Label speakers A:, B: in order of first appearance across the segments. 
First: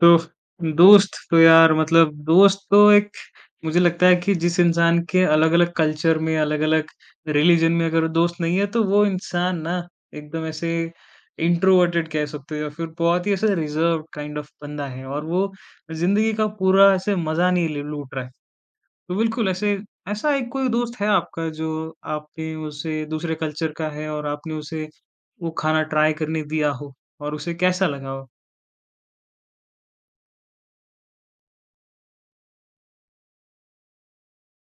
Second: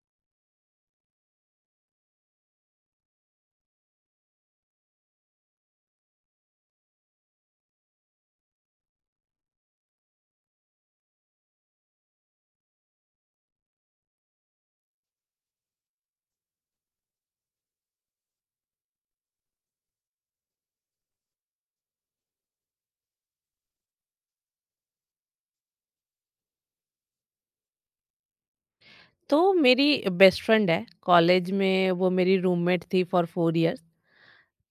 A: तो दोस्त तो यार दोस्त तो एक मुझे लगता है कि जिस इंसान के अलग-अलग कल्चर में, अलग-अलग रिलिजन में अगर दोस्त नहीं है, तो वो इंसान ना एकदम ऐसे इंट्रोवर्टेड कह सकते हो या फिर बहुत ही ऐसे रिजर्व्ड काइंड ऑफ बंदा है और वो ज़िंदगी का पूरा ऐसे मज़ा नहीं ले लूट रहा है। तो बिल्कुल ऐसे ऐसा एक कोई दोस्त है आपका जो आपने उसे दूसरे कल्चर का है और आपने उसे वो खाना ट्राई करने दिया हो और उसे कैसा लगा हो?
B: तो मेरी बेस्ट फ्रेंड है कॉलेज में वो मेरी रूममेट थी फॉर 4 इयर्स।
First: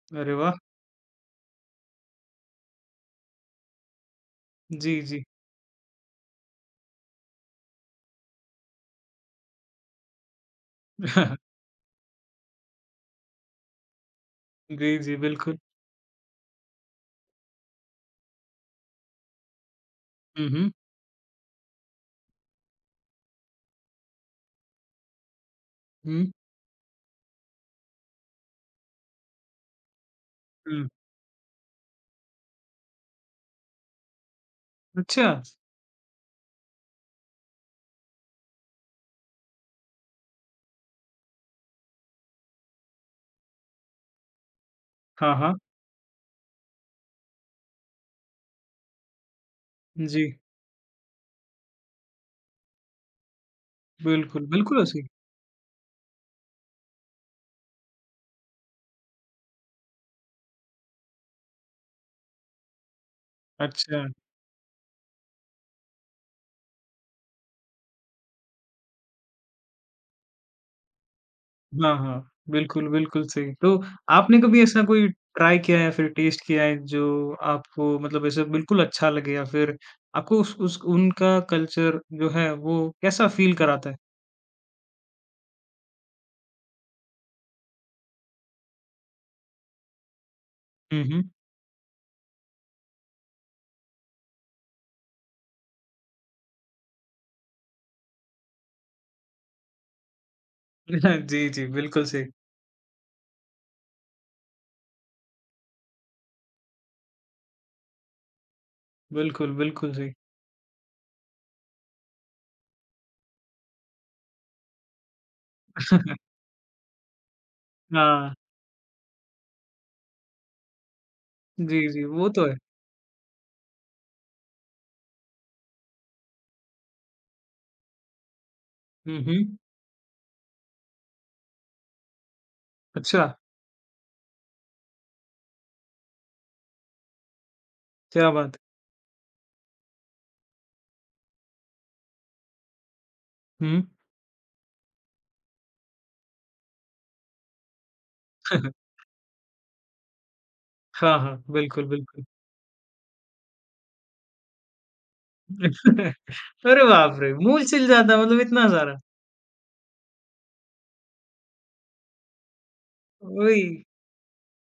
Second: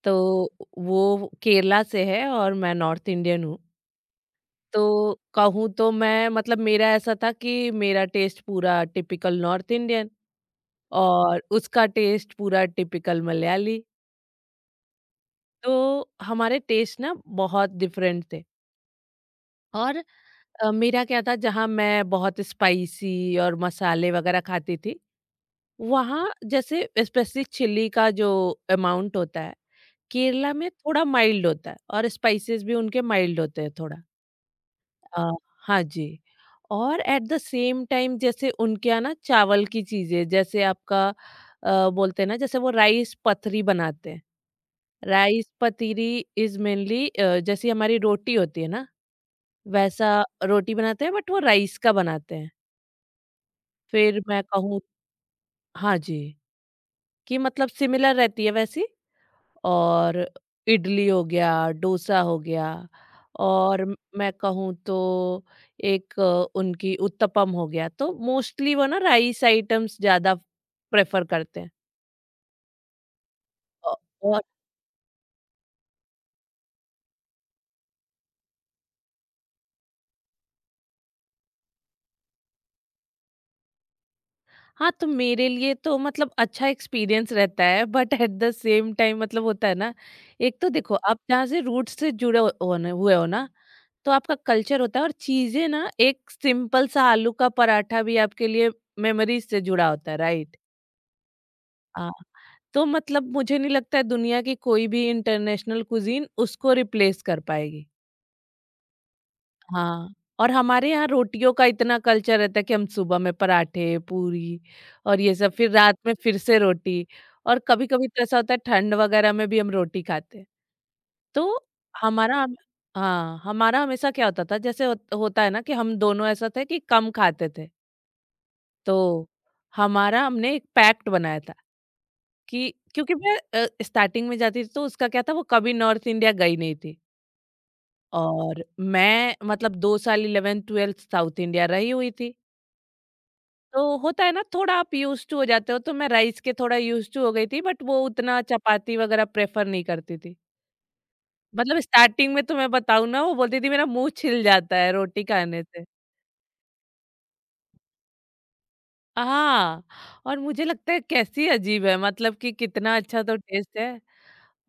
B: तो
A: अरे वाह!
B: वो केरला से है और मैं नॉर्थ इंडियन हूँ।
A: जी,
B: तो
A: जी।
B: कहूँ तो मैं मतलब मेरा ऐसा था कि मेरा टेस्ट पूरा टिपिकल नॉर्थ इंडियन और उसका टेस्ट पूरा टिपिकल मलयाली।
A: जी, जी, बिल्कुल।
B: तो हमारे टेस्ट ना बहुत डिफरेंट थे। और
A: हुँ, हुँ,
B: मेरा क्या था, जहाँ मैं बहुत स्पाइसी और मसाले वगैरह खाती थी,
A: हुँ,
B: वहाँ जैसे स्पेसिफिक चिली का जो अमाउंट होता है, केरला में
A: हुँ।
B: थोड़ा माइल्ड होता है और स्पाइसेस भी उनके माइल्ड होते हैं थोड़ा। अ,
A: अच्छा,
B: हाँ जी, और एट द सेम टाइम जैसे उनके यहाँ ना चावल की चीज़ें जैसे आपका बोलते हैं ना जैसे वो राइस पथरी बनाते हैं।
A: हाँ,
B: राइस
A: हाँ।
B: पतीरी इज़ मेनली जैसी हमारी रोटी होती है ना, वैसा
A: जी,
B: रोटी बनाते हैं, बट वो राइस का बनाते हैं। फिर मैं
A: बिल्कुल,
B: कहूँ
A: बिल्कुल सही।
B: हाँ जी, कि मतलब सिमिलर रहती है वैसी। और इडली हो गया, डोसा हो गया, और
A: अच्छा,
B: मैं कहूँ तो एक उनकी उत्तपम हो गया। तो मोस्टली वो ना राइस आइटम्स ज़्यादा प्रेफ़र करते हैं।
A: हाँ, हाँ, बिल्कुल, बिल्कुल सही। तो
B: औ
A: आपने
B: और
A: कभी ऐसा कोई ट्राई किया है या फिर टेस्ट किया है जो आपको ऐसे बिल्कुल अच्छा लगे या फिर आपको उस उनका कल्चर जो है वो कैसा फ़ील कराता है?
B: हाँ, तो मेरे लिए तो मतलब अच्छा एक्सपीरियंस रहता है, but at the same time मतलब होता है ना, एक तो देखो
A: हुँ,
B: आप
A: हुँ।
B: जहाँ से रूट से जुड़े हो होने हुए हो ना, तो आपका कल्चर होता है और चीजें ना एक सिंपल सा आलू का पराठा भी आपके लिए मेमोरीज से जुड़ा होता है, राइट।
A: जी, जी, बिल्कुल
B: हाँ,
A: सही।
B: तो मतलब मुझे नहीं लगता है दुनिया की कोई भी इंटरनेशनल कुजीन उसको रिप्लेस कर पाएगी।
A: बिल्कुल, बिल्कुल सही।
B: हाँ, और हमारे यहाँ रोटियों का इतना कल्चर रहता है कि हम सुबह में पराठे, पूरी, और ये सब, फिर रात में फिर से रोटी। और कभी-कभी तो
A: हाँ,
B: ऐसा होता है ठंड वगैरह में भी हम रोटी खाते हैं। तो
A: जी, जी, वो
B: हमारा
A: तो है।
B: हम हाँ, हमारा हमेशा क्या होता था, जैसे होता है ना कि हम दोनों ऐसा थे कि कम खाते थे। तो
A: हुँ, हुँ।
B: हमारा हमने एक पैक्ट बनाया था, कि क्योंकि
A: अच्छा,
B: मैं स्टार्टिंग में जाती थी, तो उसका क्या था, वो कभी नॉर्थ इंडिया गई नहीं थी।
A: क्या बात
B: और
A: है!
B: मैं मतलब 2 साल 11th-12th साउथ इंडिया रही हुई थी।
A: हुँ।
B: तो होता है ना, थोड़ा आप यूज़्ड टू हो जाते हो, तो मैं राइस के थोड़ा यूज़्ड टू हो गई थी, बट वो उतना चपाती वगैरह प्रेफ़र नहीं करती थी।
A: हाँ, हाँ,
B: मतलब
A: बिल्कुल, बिल्कुल।
B: स्टार्टिंग में तो मैं बताऊँ ना, वो बोलती थी मेरा मुँह छिल जाता है रोटी खाने से।
A: अरे बाप रे! मूल छिल जाता है इतना सारा।
B: हाँ, और मुझे लगता है कैसी अजीब है मतलब, कि कितना अच्छा तो
A: वही,
B: टेस्ट है।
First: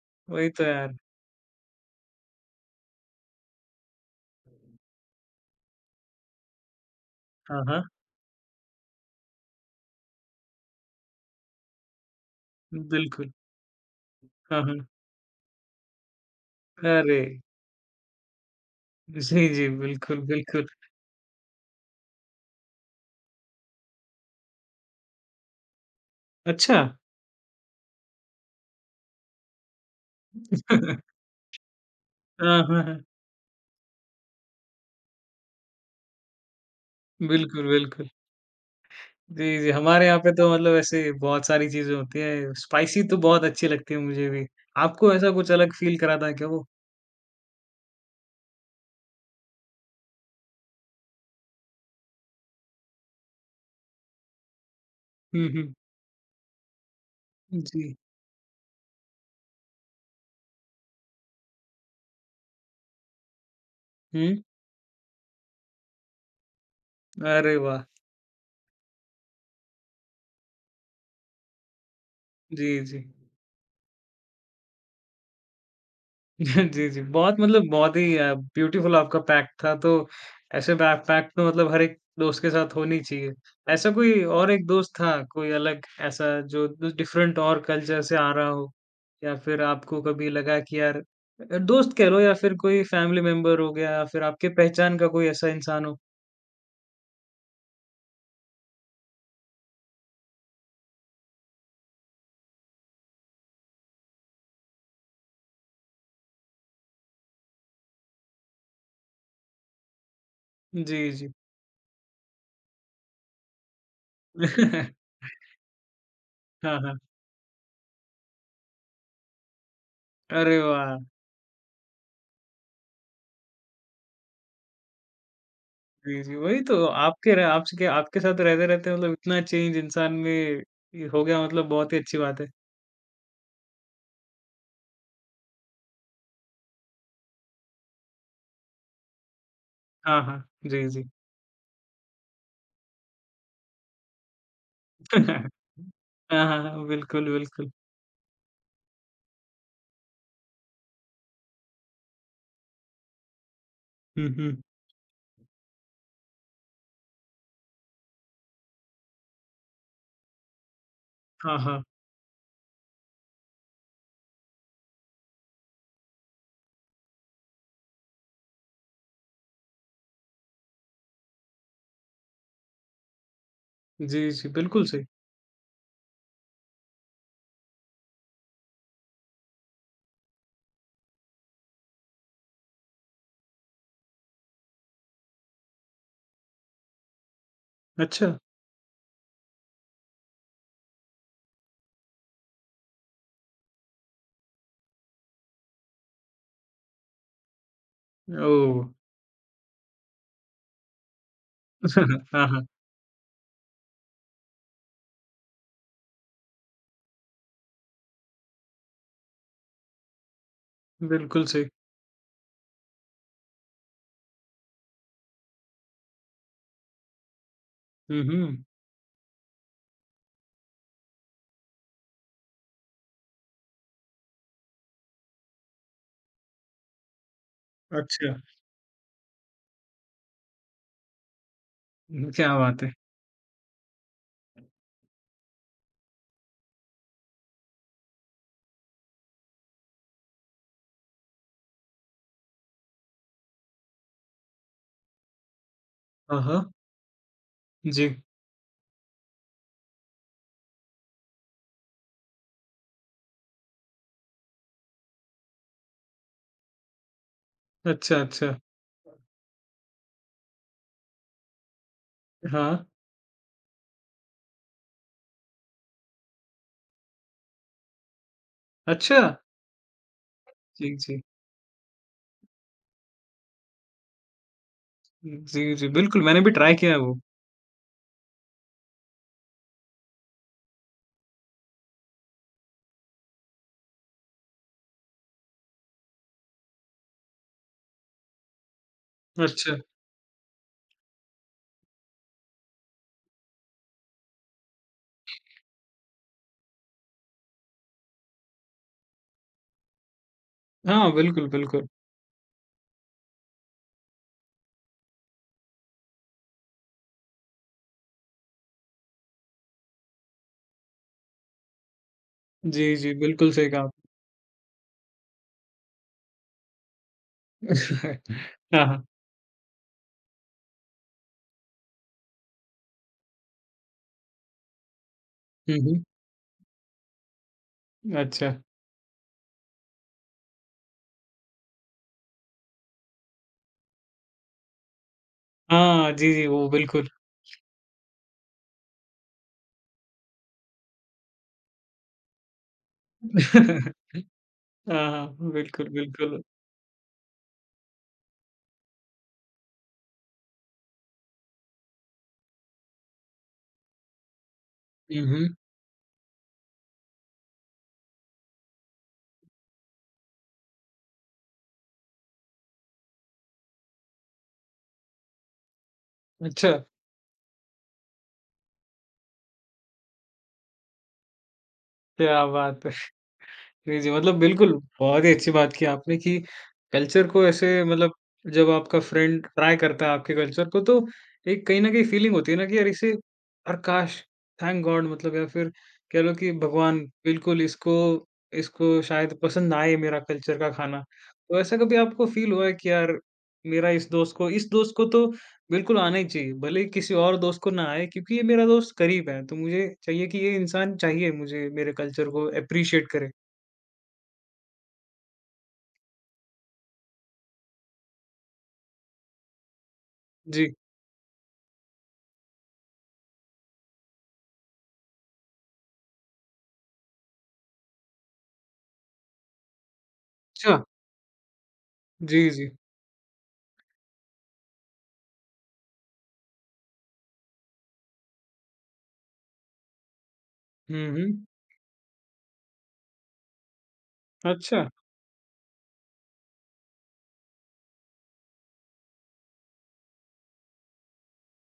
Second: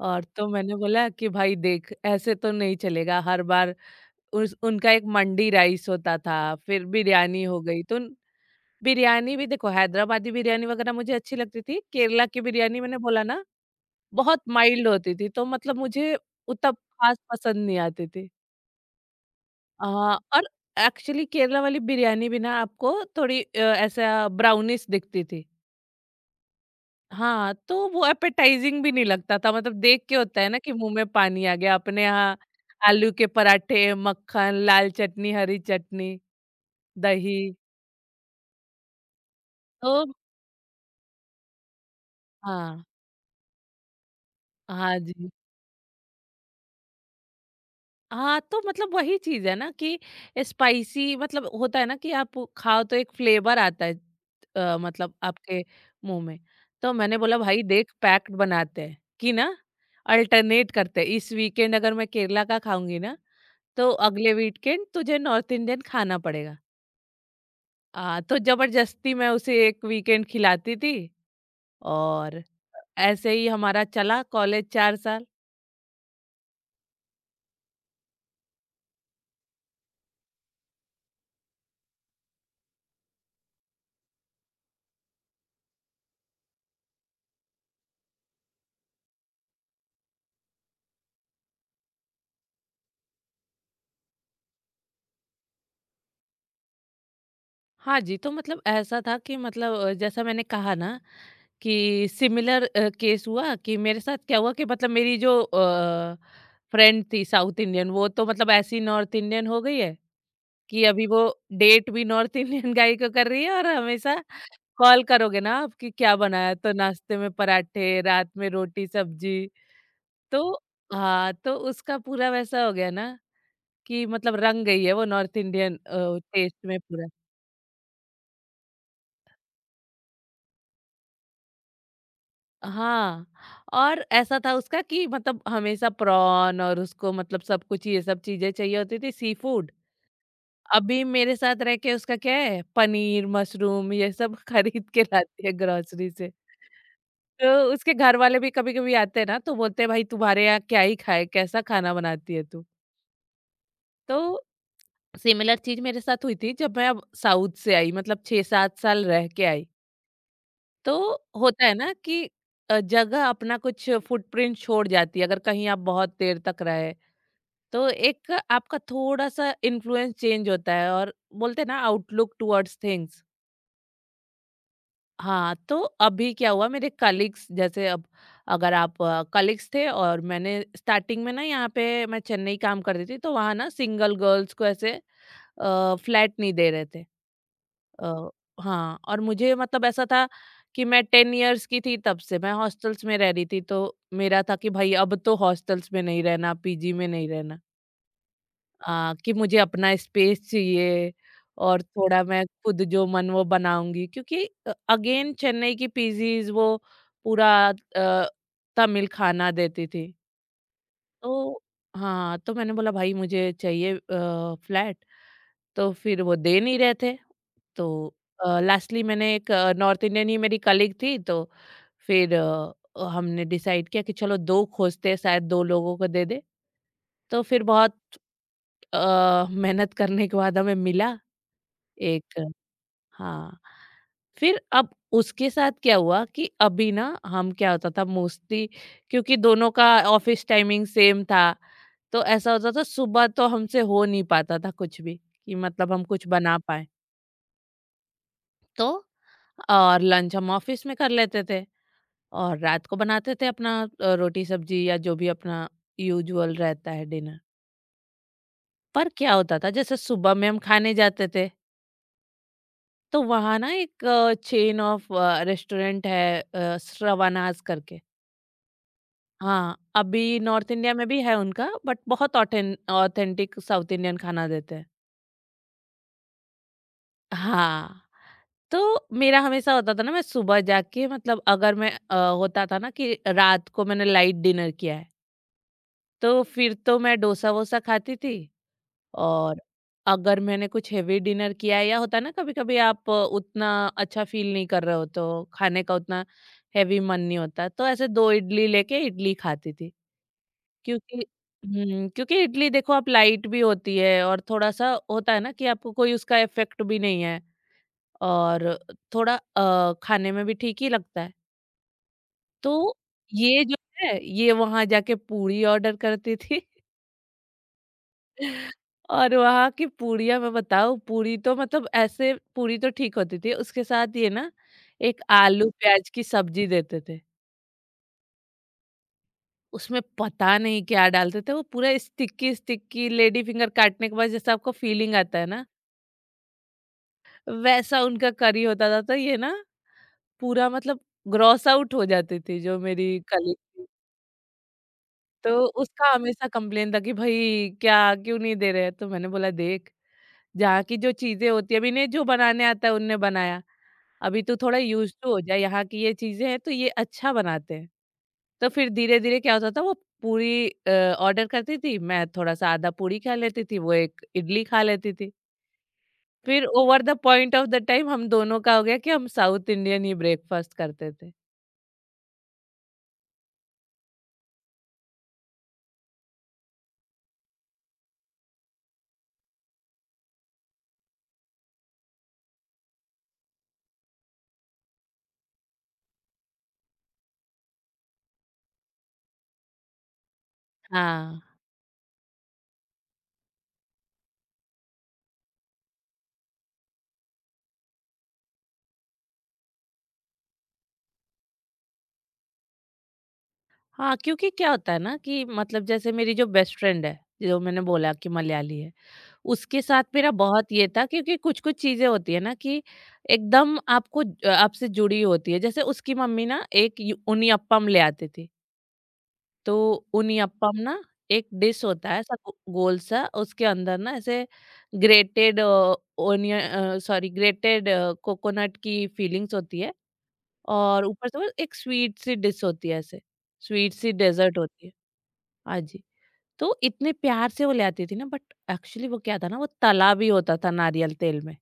B: और
A: वही
B: तो
A: तो
B: मैंने
A: यार।
B: बोला कि भाई देख ऐसे तो नहीं चलेगा हर बार। उस उनका एक मंडी राइस होता था, फिर बिरयानी हो
A: हाँ,
B: गई,
A: हाँ।
B: तो बिरयानी भी देखो, हैदराबादी बिरयानी वगैरह मुझे अच्छी लगती थी। केरला की बिरयानी मैंने बोला
A: बिल्कुल।
B: ना बहुत
A: हाँ, हाँ।
B: माइल्ड होती थी, तो मतलब मुझे उतना ख़ास
A: अरे!
B: पसंद नहीं आती थी।
A: जी, जी।
B: हाँ,
A: बिल्कुल,
B: और
A: बिल्कुल।
B: एक्चुअली केरला वाली बिरयानी भी ना आपको थोड़ी ऐसा ब्राउनिश दिखती थी।
A: अच्छा।
B: हाँ, तो वो एपेटाइज़िंग भी नहीं लगता था, मतलब देख के होता है ना कि मुँह में पानी आ गया। अपने यहाँ
A: हाँ, हाँ, हाँ।
B: आलू के पराठे, मक्खन, लाल चटनी, हरी चटनी, दही।
A: बिल्कुल, बिल्कुल। जी, जी।
B: तो
A: हमारे यहाँ पे तो ऐसे बहुत सारी चीज़ें होती हैं।
B: हाँ,
A: स्पाइसी तो बहुत अच्छी लगती है मुझे भी।
B: हाँ
A: आपको ऐसा
B: जी।
A: कुछ अलग फ़ील कराता है क्या वो?
B: हाँ, तो मतलब वही चीज़ है ना कि स्पाइसी मतलब होता है ना कि आप खाओ तो एक फ्लेवर आता है मतलब
A: हुँ,
B: आपके
A: हुँ।
B: मुँह में। तो मैंने बोला भाई देख
A: जी।
B: पैक्ड बनाते हैं कि ना, अल्टरनेट करते हैं। इस वीकेंड अगर मैं केरला का खाऊँगी ना, तो अगले
A: हुँ।
B: वीकेंड तुझे नॉर्थ इंडियन खाना पड़ेगा।
A: अरे वाह!
B: तो ज़बरदस्ती मैं उसे 1 वीकेंड खिलाती थी। और
A: जी, जी।
B: ऐसे ही हमारा चला कॉलेज 4 साल।
A: जी, जी। बहुत बहुत ही ब्यूटीफुल आपका पैक था तो ऐसे बैकपैक तो हर एक दोस्त के साथ होनी चाहिए। ऐसा कोई और एक दोस्त था, कोई अलग ऐसा जो ड डिफरेंट और कल्चर से आ रहा हो? या फिर आपको कभी लगा कि यार दोस्त कह लो या फिर कोई फैमिली मेंबर हो गया या फिर आपके पहचान का कोई ऐसा इंसान हो?
B: हाँ जी, तो मतलब ऐसा था कि मतलब जैसा मैंने कहा ना कि सिमिलर केस हुआ, कि मेरे साथ क्या हुआ कि मतलब मेरी जो फ्रेंड थी साउथ इंडियन, वो तो मतलब ऐसी नॉर्थ इंडियन हो गई है कि अभी
A: जी,
B: वो
A: जी।
B: डेट भी नॉर्थ इंडियन गाई को कर रही है। और हमेशा कॉल करोगे ना आप कि क्या बनाया, तो
A: हाँ, हाँ।
B: नाश्ते में पराठे, रात में रोटी सब्जी। तो
A: अरे वाह!
B: हाँ, तो उसका पूरा वैसा हो गया ना, कि मतलब रंग गई है वो नॉर्थ इंडियन
A: जी, जी।
B: टेस्ट
A: वही तो
B: में।
A: आपके आपके साथ रहते-रहते इतना चेंज इंसान में ये हो गया बहुत ही अच्छी बात है।
B: हाँ, और ऐसा था उसका कि मतलब हमेशा प्रॉन, और उसको मतलब सब कुछ ये सब चीज़ें चाहिए होती थी, सी फूड।
A: हाँ, हाँ। जी,
B: अभी
A: जी।
B: मेरे साथ रह के उसका क्या है, पनीर, मशरूम ये सब खरीद के लाती
A: हाँ,
B: है ग्रोसरी से।
A: हाँ, हाँ। बिल्कुल,
B: तो
A: बिल्कुल।
B: उसके घर वाले भी कभी-कभी आते हैं ना, तो बोलते हैं, "भाई तुम्हारे यहाँ क्या ही खाएँ, कैसा खाना बनाती है तू?" तो
A: हुँ, हुँ।
B: सिमिलर चीज़ मेरे साथ हुई थी जब मैं अब साउथ से आई, मतलब 6-7 साल रह के आई। तो
A: हाँ,
B: होता है
A: हाँ।
B: ना कि जगह अपना कुछ फुटप्रिंट छोड़ जाती है, अगर कहीं आप बहुत देर तक रहे तो एक आपका थोड़ा सा इन्फ्लुएंस चेंज होता है। और बोलते हैं ना आउटलुक टुवर्ड्स थिंग्स।
A: जी, जी, बिल्कुल सही।
B: हाँ, तो अभी क्या हुआ मेरे कलीग्स जैसे, अब अगर आप कलीग्स थे, और मैंने स्टार्टिंग में ना यहाँ पे, मैं चेन्नई काम करती थी, तो वहाँ ना सिंगल गर्ल्स को ऐसे फ्लैट नहीं दे रहे थे।
A: अच्छा।
B: अ, हाँ, और मुझे मतलब ऐसा था कि मैं 10 इयर्स की थी तब से मैं हॉस्टल्स में रह रही थी, तो मेरा था कि भाई अब तो हॉस्टल्स में नहीं रहना, पीजी में नहीं रहना।
A: ओह!
B: कि मुझे अपना स्पेस चाहिए और थोड़ा मैं
A: हाँ, हाँ।
B: खुद जो मन वो बनाऊंगी, क्योंकि अगेन चेन्नई की पीजीज वो पूरा अ, तमिल खाना देती थी।
A: बिल्कुल
B: तो
A: सही।
B: हाँ, तो मैंने बोला भाई मुझे चाहिए फ्लैट, तो फिर वो दे नहीं रहे थे। तो
A: हुँ, हुँ।
B: लास्टली मैंने एक नॉर्थ इंडियन ही मेरी कलीग थी, तो फिर हमने डिसाइड किया कि चलो 2 खोजते हैं, शायद 2 लोगों को दे दे। तो फिर बहुत
A: अच्छा।
B: मेहनत करने के बाद हमें मिला एक।
A: क्या बात है!
B: हाँ। फिर अब उसके साथ क्या हुआ कि अभी ना हम क्या होता था मोस्टली, क्योंकि दोनों का ऑफिस टाइमिंग सेम था। तो ऐसा होता था सुबह तो हमसे हो नहीं पाता था कुछ भी कि मतलब हम कुछ
A: हाँ,
B: बना
A: हाँ।
B: पाए।
A: जी।
B: तो और लंच हम ऑफिस में कर लेते थे, और रात को बनाते थे अपना रोटी सब्जी या जो भी अपना यूजुअल रहता है डिनर।
A: अच्छा, अच्छा।
B: पर क्या होता था जैसे सुबह में हम खाने जाते थे,
A: हाँ।
B: तो वहाँ ना एक चेन ऑफ रेस्टोरेंट है श्रवणाज करके।
A: अच्छा!
B: हाँ, अभी नॉर्थ इंडिया
A: जी,
B: में भी
A: जी।
B: है उनका, बट बहुत ऑथेंटिक साउथ इंडियन खाना देते हैं।
A: जी, जी, बिल्कुल, मैंने भी ट्राई किया है वो।
B: हाँ, तो मेरा हमेशा होता था ना मैं सुबह जाके, मतलब अगर मैं होता था ना कि रात को मैंने लाइट डिनर किया है, तो फिर तो मैं डोसा वोसा खाती थी। और
A: अच्छा।
B: अगर मैंने कुछ हेवी डिनर किया है, या होता है ना कभी कभी आप उतना अच्छा फील नहीं कर रहे हो, तो खाने का उतना हैवी मन नहीं होता, तो ऐसे दो इडली लेके इडली खाती थी,
A: हाँ,
B: क्योंकि
A: बिल्कुल, बिल्कुल।
B: हम्म, क्योंकि इडली देखो आप लाइट भी होती है, और थोड़ा सा होता है ना कि आपको कोई उसका इफेक्ट भी नहीं है, और थोड़ा खाने में भी ठीक ही लगता है।
A: जी,
B: तो
A: जी, बिल्कुल
B: ये
A: सही
B: जो
A: कहा
B: है, ये वहाँ जाके पूड़ी ऑर्डर करती थी।
A: आपने। हाँ, हाँ।
B: और वहाँ की पूड़ियाँ मैं बताऊँ, पूड़ी तो मतलब ऐसे पूड़ी तो ठीक होती थी, उसके साथ ये ना एक आलू
A: हुँ,
B: प्याज़ की सब्ज़ी देते थे।
A: हुँ। अच्छा।
B: उसमें पता नहीं क्या डालते थे, वो पूरा स्टिकी-स्टिकी लेडी फिंगर काटने के बाद जैसा आपको फ़ीलिंग आता है ना,
A: हाँ, जी, जी, वो बिल्कुल।
B: वैसा उनका करी होता था। तो ये ना पूरा मतलब ग्रॉस आउट हो जाती थी, जो मेरी कलीग थी।
A: हाँ, हाँ।
B: तो
A: बिल्कुल,
B: उसका
A: बिल्कुल।
B: हमेशा कंप्लेन था कि भाई क्या क्यों नहीं दे रहे? तो मैंने बोला देख, जहाँ की जो चीज़ें होती है, अभी इन्हें जो बनाने आता है उनने बनाया। अभी तू थोड़ा यूज़्ड
A: हुँ,
B: टू हो
A: हुँ।
B: जा, यहाँ की ये चीज़ें हैं तो ये अच्छा बनाते हैं। तो फिर धीरे-धीरे क्या होता था, वो पूरी ऑर्डर करती थी, मैं थोड़ा-सा आधा पूड़ी खा लेती थी, वो एक इडली खा लेती थी। फिर
A: अच्छा,
B: over the point of the time हम दोनों का हो गया कि हम साउथ इंडियन ही ब्रेकफास्ट करते थे।
A: क्या बात है! जी, जी। मतलब बिल्कुल, बहुत ही अच्छी बात की आपने कि कल्चर को ऐसे जब आपका फ्रेंड ट्राई करता है आपके कल्चर को तो एक कहीं न कहीं फीलिंग होती है ना कि यार इसे और काश थैंक गॉड मतलब या फिर कह लो कि भगवान बिल्कुल इसको इसको शायद पसंद आए मेरा कल्चर का खाना।
B: हाँ।
A: तो ऐसा कभी आपको फील हुआ है कि यार मेरा इस दोस्त को तो बिल्कुल आना ही चाहिए, भले ही किसी और दोस्त को ना आए क्योंकि ये मेरा दोस्त करीब है, तो मुझे चाहिए कि ये इंसान चाहिए मुझे मेरे कल्चर को एप्रिशिएट करे।
B: हाँ, क्योंकि क्या होता है ना कि मतलब जैसे मेरी जो बेस्ट फ्रेंड है, जो मैंने बोला कि मलयाली है, उसके साथ मेरा बहुत
A: जी,
B: ये था, क्योंकि कुछ-कुछ चीज़ें होती है ना कि एकदम आपको आपसे जुड़ी होती है। जैसे उसकी मम्मी ना एक यू उनियप्पम ले आती थी। तो
A: अच्छा।
B: उनियप्पम ना एक डिश होता है ऐसा
A: जी,
B: गो
A: जी।
B: गोल सा, उसके अंदर ना ऐसे ग्रेटेड सॉरी, ग्रेटेड कोकोनट की फीलिंग्स होती है, और
A: हुँ,
B: ऊपर से
A: हुँ।
B: वो एक स्वीट सी डिश होती है ऐसे, स्वीट सी डेज़र्ट
A: अच्छा,
B: होती है। हाँ जी। तो इतने प्यार से वो ले आती थी ना, बट एक्चुअली वो क्या था ना वो तला भी होता था नारियल तेल में।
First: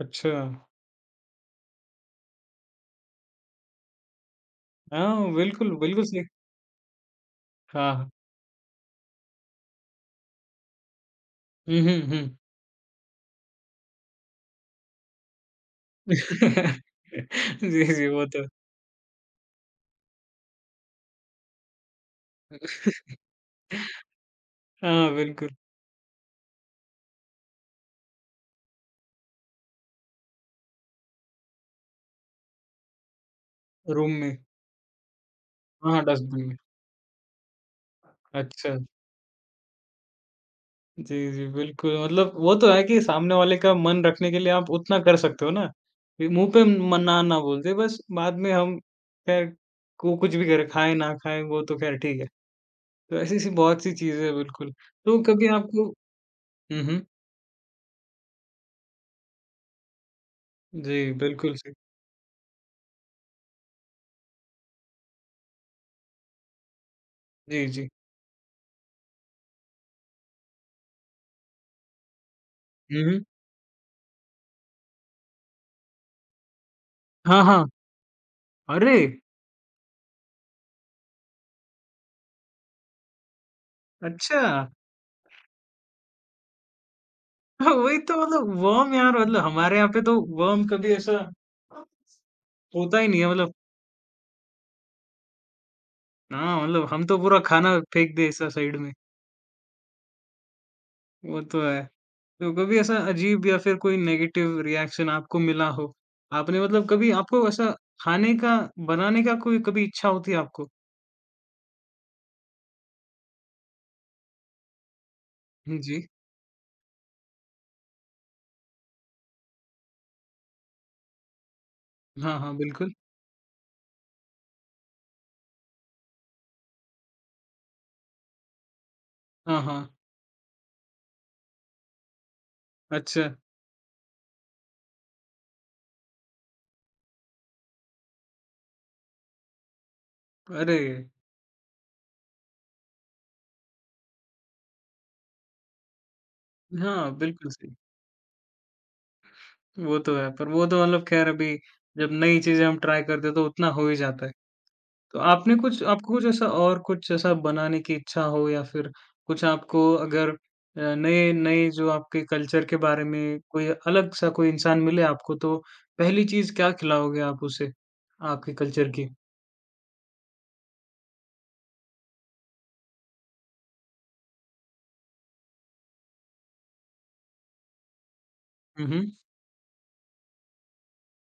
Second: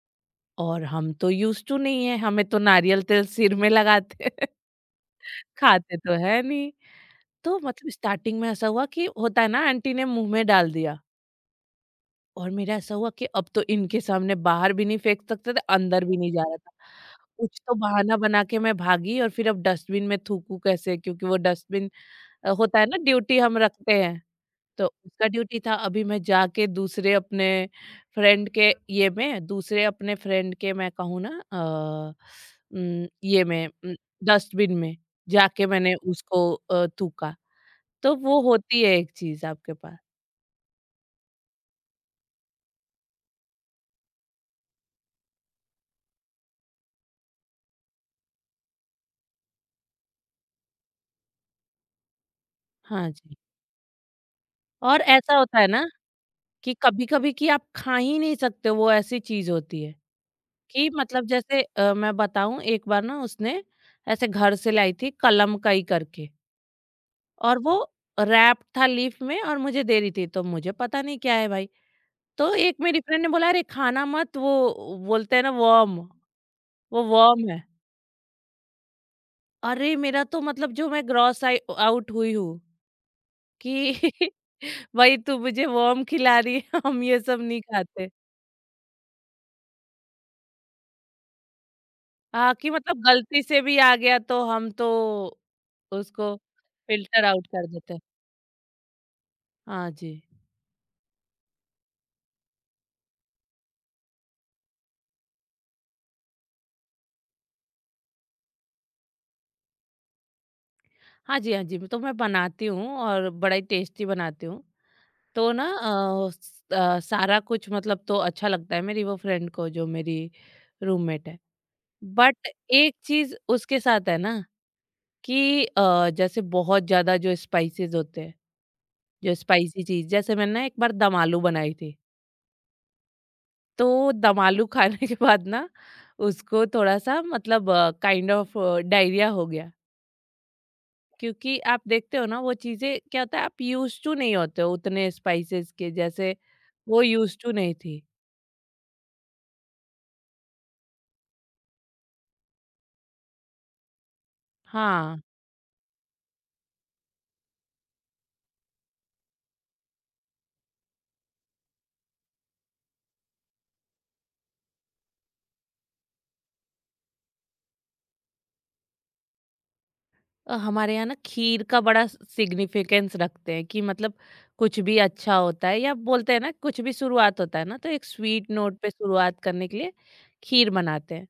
A: अच्छा।
B: और हम तो यूज्ड टू नहीं है, हमें तो नारियल तेल सिर में लगाते हैं,
A: हाँ, बिल्कुल,
B: खाते
A: बिल्कुल
B: तो
A: सही
B: है नहीं। तो मतलब
A: हाँ, हाँ।
B: स्टार्टिंग में ऐसा हुआ कि होता है ना, आंटी ने मुँह में डाल दिया,
A: हुँ, हुँ, हुँ।
B: और मेरा ऐसा हुआ कि अब तो इनके सामने बाहर भी नहीं फेंक सकते थे, अंदर भी नहीं जा रहा था।
A: जी,
B: कुछ तो
A: जी,
B: बहाना
A: वो
B: बना
A: तो
B: के मैं भागी, और फिर अब डस्टबिन में थूकूँ कैसे, क्योंकि वो डस्टबिन होता है ना ड्यूटी हम रखते हैं। तो
A: हाँ,
B: उसका
A: बिल्कुल।
B: ड्यूटी था, अभी मैं जाके दूसरे अपने फ्रेंड के, मैं कहूँ ना, उम, ये में उम,
A: रूम में
B: डस्टबिन में जाके मैंने
A: हाँ, डस्टबिन
B: उसको
A: में।
B: थूका। तो वो
A: अच्छा।
B: होती है एक चीज़ आपके पास।
A: जी, जी, बिल्कुल वो तो है कि सामने वाले का मन रखने के लिए आप उतना कर सकते हो ना, कि मुँह पे म ना ना बोल दे बस बाद में हम खैर को कुछ भी करें, खाएँ ना खाएँ वो तो खैर ठीक है।
B: हाँ
A: तो
B: जी।
A: ऐसी-ऐसी बहुत सी चीज़ें हैं बिल्कुल।
B: और
A: तो
B: ऐसा
A: कभी
B: होता है
A: आपको
B: ना कि
A: हुँ, हुँ।
B: कभी-कभी कि आप खा ही नहीं सकते, वो ऐसी चीज़ होती है कि
A: जी,
B: मतलब
A: बिल्कुल
B: जैसे
A: सही।
B: मैं बताऊँ, एक बार ना उसने ऐसे घर से लाई थी कलमकई करके। और
A: जी,
B: वो
A: जी।
B: रैप था लीफ में, और मुझे दे रही थी, तो मुझे पता नहीं क्या है भाई। तो एक मेरी
A: हुँ,
B: फ्रेंड
A: हुँ।
B: ने बोला अरे खाना मत, वो बोलते हैं ना वर्म, वो
A: हाँ,
B: वर्म है।
A: हाँ। अरे!
B: अरे, मेरा तो मतलब जो मैं ग्रॉस आई आउट हुई हूँ, कि
A: अच्छा।
B: भाई तू मुझे वर्म खिला रही है, हम ये सब नहीं
A: हाँ, वही
B: खाते।
A: तो मतलब वर्म यार हमारे यहाँ पे तो वर्म कभी ऐसा
B: हाँ, कि
A: होता
B: मतलब
A: ही नहीं है
B: गलती
A: मतलब
B: से भी आ गया तो हम तो उसको
A: हाँ, मतलब हम तो
B: फ़िल्टर
A: पूरा
B: आउट कर
A: खाना
B: देते हैं।
A: फेंक दे ऐसा साइड में,
B: हाँ जी।
A: वो तो है। तो कभी ऐसा अजीब या फिर कोई नेगेटिव रिएक्शन आपको मिला हो? आपने मतलब कभी आपको ऐसा खाने का बनाने का कोई कभी इच्छा होती है आपको?
B: हाँ जी, हाँ जी, तो मैं बनाती हूँ और बड़ा ही टेस्टी बनाती हूँ। तो ना
A: जी।
B: सारा कुछ मतलब तो अच्छा लगता है मेरी वो फ्रेंड को, जो मेरी रूममेट है।
A: हाँ,
B: बट
A: हाँ, बिल्कुल।
B: एक चीज उसके साथ है ना कि जैसे बहुत ज्यादा जो स्पाइसेस होते हैं, जो
A: हाँ,
B: स्पाइसी
A: हाँ।
B: चीज, जैसे मैंने ना एक बार दम आलू बनाई थी,
A: अच्छा।
B: तो दम आलू खाने के बाद ना उसको थोड़ा सा मतलब काइंड ऑफ डायरिया हो गया,
A: अरे!
B: क्योंकि आप देखते हो ना वो चीजें, क्या होता है आप यूज टू नहीं होते हो उतने स्पाइसेस के, जैसे वो
A: हाँ,
B: यूज
A: बिल्कुल
B: टू
A: सही।
B: नहीं थी।
A: वो तो है, पर वो तो मतलब ख़ैर अभी जब नई चीज़ें हम ट्राई करते हैं तो उतना हो ही जाता है। तो
B: हाँ।
A: आपने कुछ आपको कुछ ऐसा और कुछ ऐसा बनाने की इच्छा हो या फिर कुछ आपको अगर नए-नए जो आपके कल्चर के बारे में कोई अलग सा कोई इंसान मिले आपको तो पहली चीज़ क्या खिलाओगे आप उसे, आपके कल्चर की?
B: हमारे यहाँ ना खीर का बड़ा सिग्निफिकेंस रखते हैं, कि मतलब कुछ भी अच्छा होता है, या बोलते हैं ना कुछ भी शुरुआत होता है ना, तो एक स्वीट नोट
A: हुँ,
B: पे
A: हुँ।
B: शुरुआत करने के लिए खीर बनाते हैं।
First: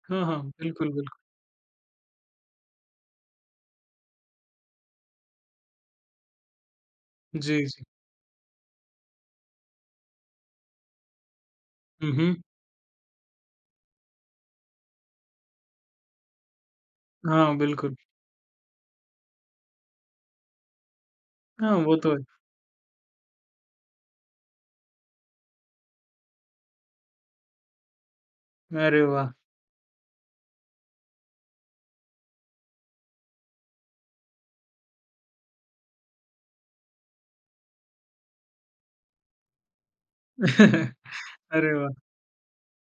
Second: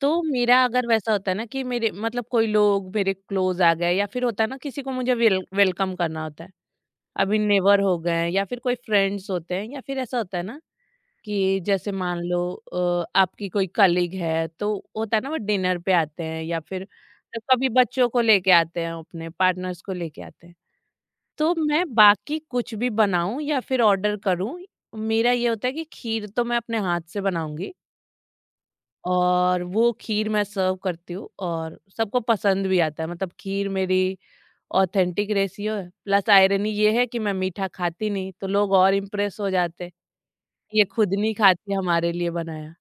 B: तो
A: हाँ, हाँ,
B: मेरा अगर
A: बिल्कुल,
B: वैसा
A: बिल्कुल।
B: होता है ना कि मेरे मतलब कोई लोग मेरे क्लोज आ गए, या फिर होता है ना किसी को मुझे वेलकम करना होता है, अभी
A: जी,
B: नेवर
A: जी।
B: हो गए हैं, या फिर कोई फ्रेंड्स होते हैं, या फिर ऐसा होता है ना कि जैसे
A: हुँ,
B: मान
A: हुँ।
B: लो आपकी कोई कलीग है, तो होता है ना वो डिनर पे आते हैं, या फिर
A: हाँ,
B: कभी
A: बिल्कुल।
B: बच्चों को लेके आते हैं, अपने पार्टनर्स को लेके आते हैं, तो
A: हाँ,
B: मैं
A: वो तो है।
B: बाकी कुछ भी बनाऊं या फिर ऑर्डर करूं, मेरा ये होता है कि खीर तो मैं अपने हाथ से बनाऊंगी।
A: अरे वाह!
B: और वो खीर मैं सर्व करती हूँ, और सबको पसंद भी आता है, मतलब खीर मेरी ऑथेंटिक रेसियो है, प्लस आयरनी ये है कि मैं मीठा खाती नहीं, तो लोग और इम्प्रेस हो जाते, ये खुद नहीं खाती
A: अरे वाह!
B: हमारे लिए बनाया।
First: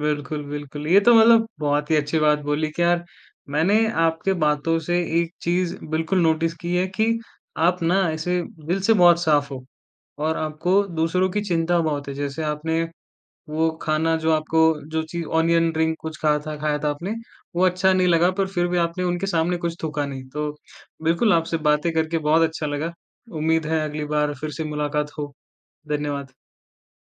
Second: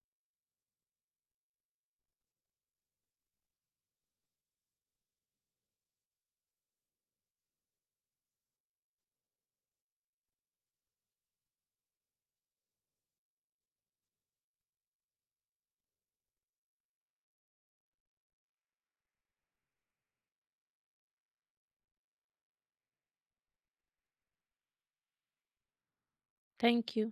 A: बिल्कुल, बिल्कुल। ये तो बहुत ही अच्छी बात बोली कि यार मैंने आपके बातों से एक चीज़ बिल्कुल नोटिस की है कि आप ना ऐसे दिल से बहुत साफ़ हो और आपको दूसरों की चिंता बहुत है। जैसे आपने वो खाना जो आपको जो चीज़ ऑनियन रिंग कुछ कहा था खाया था आपने, वो अच्छा नहीं लगा पर फिर भी आपने उनके सामने कुछ थूका नहीं। तो बिल्कुल आपसे बातें करके बहुत अच्छा लगा। उम्मीद है अगली बार फिर से मुलाकात हो। धन्यवाद।
B: Thank you.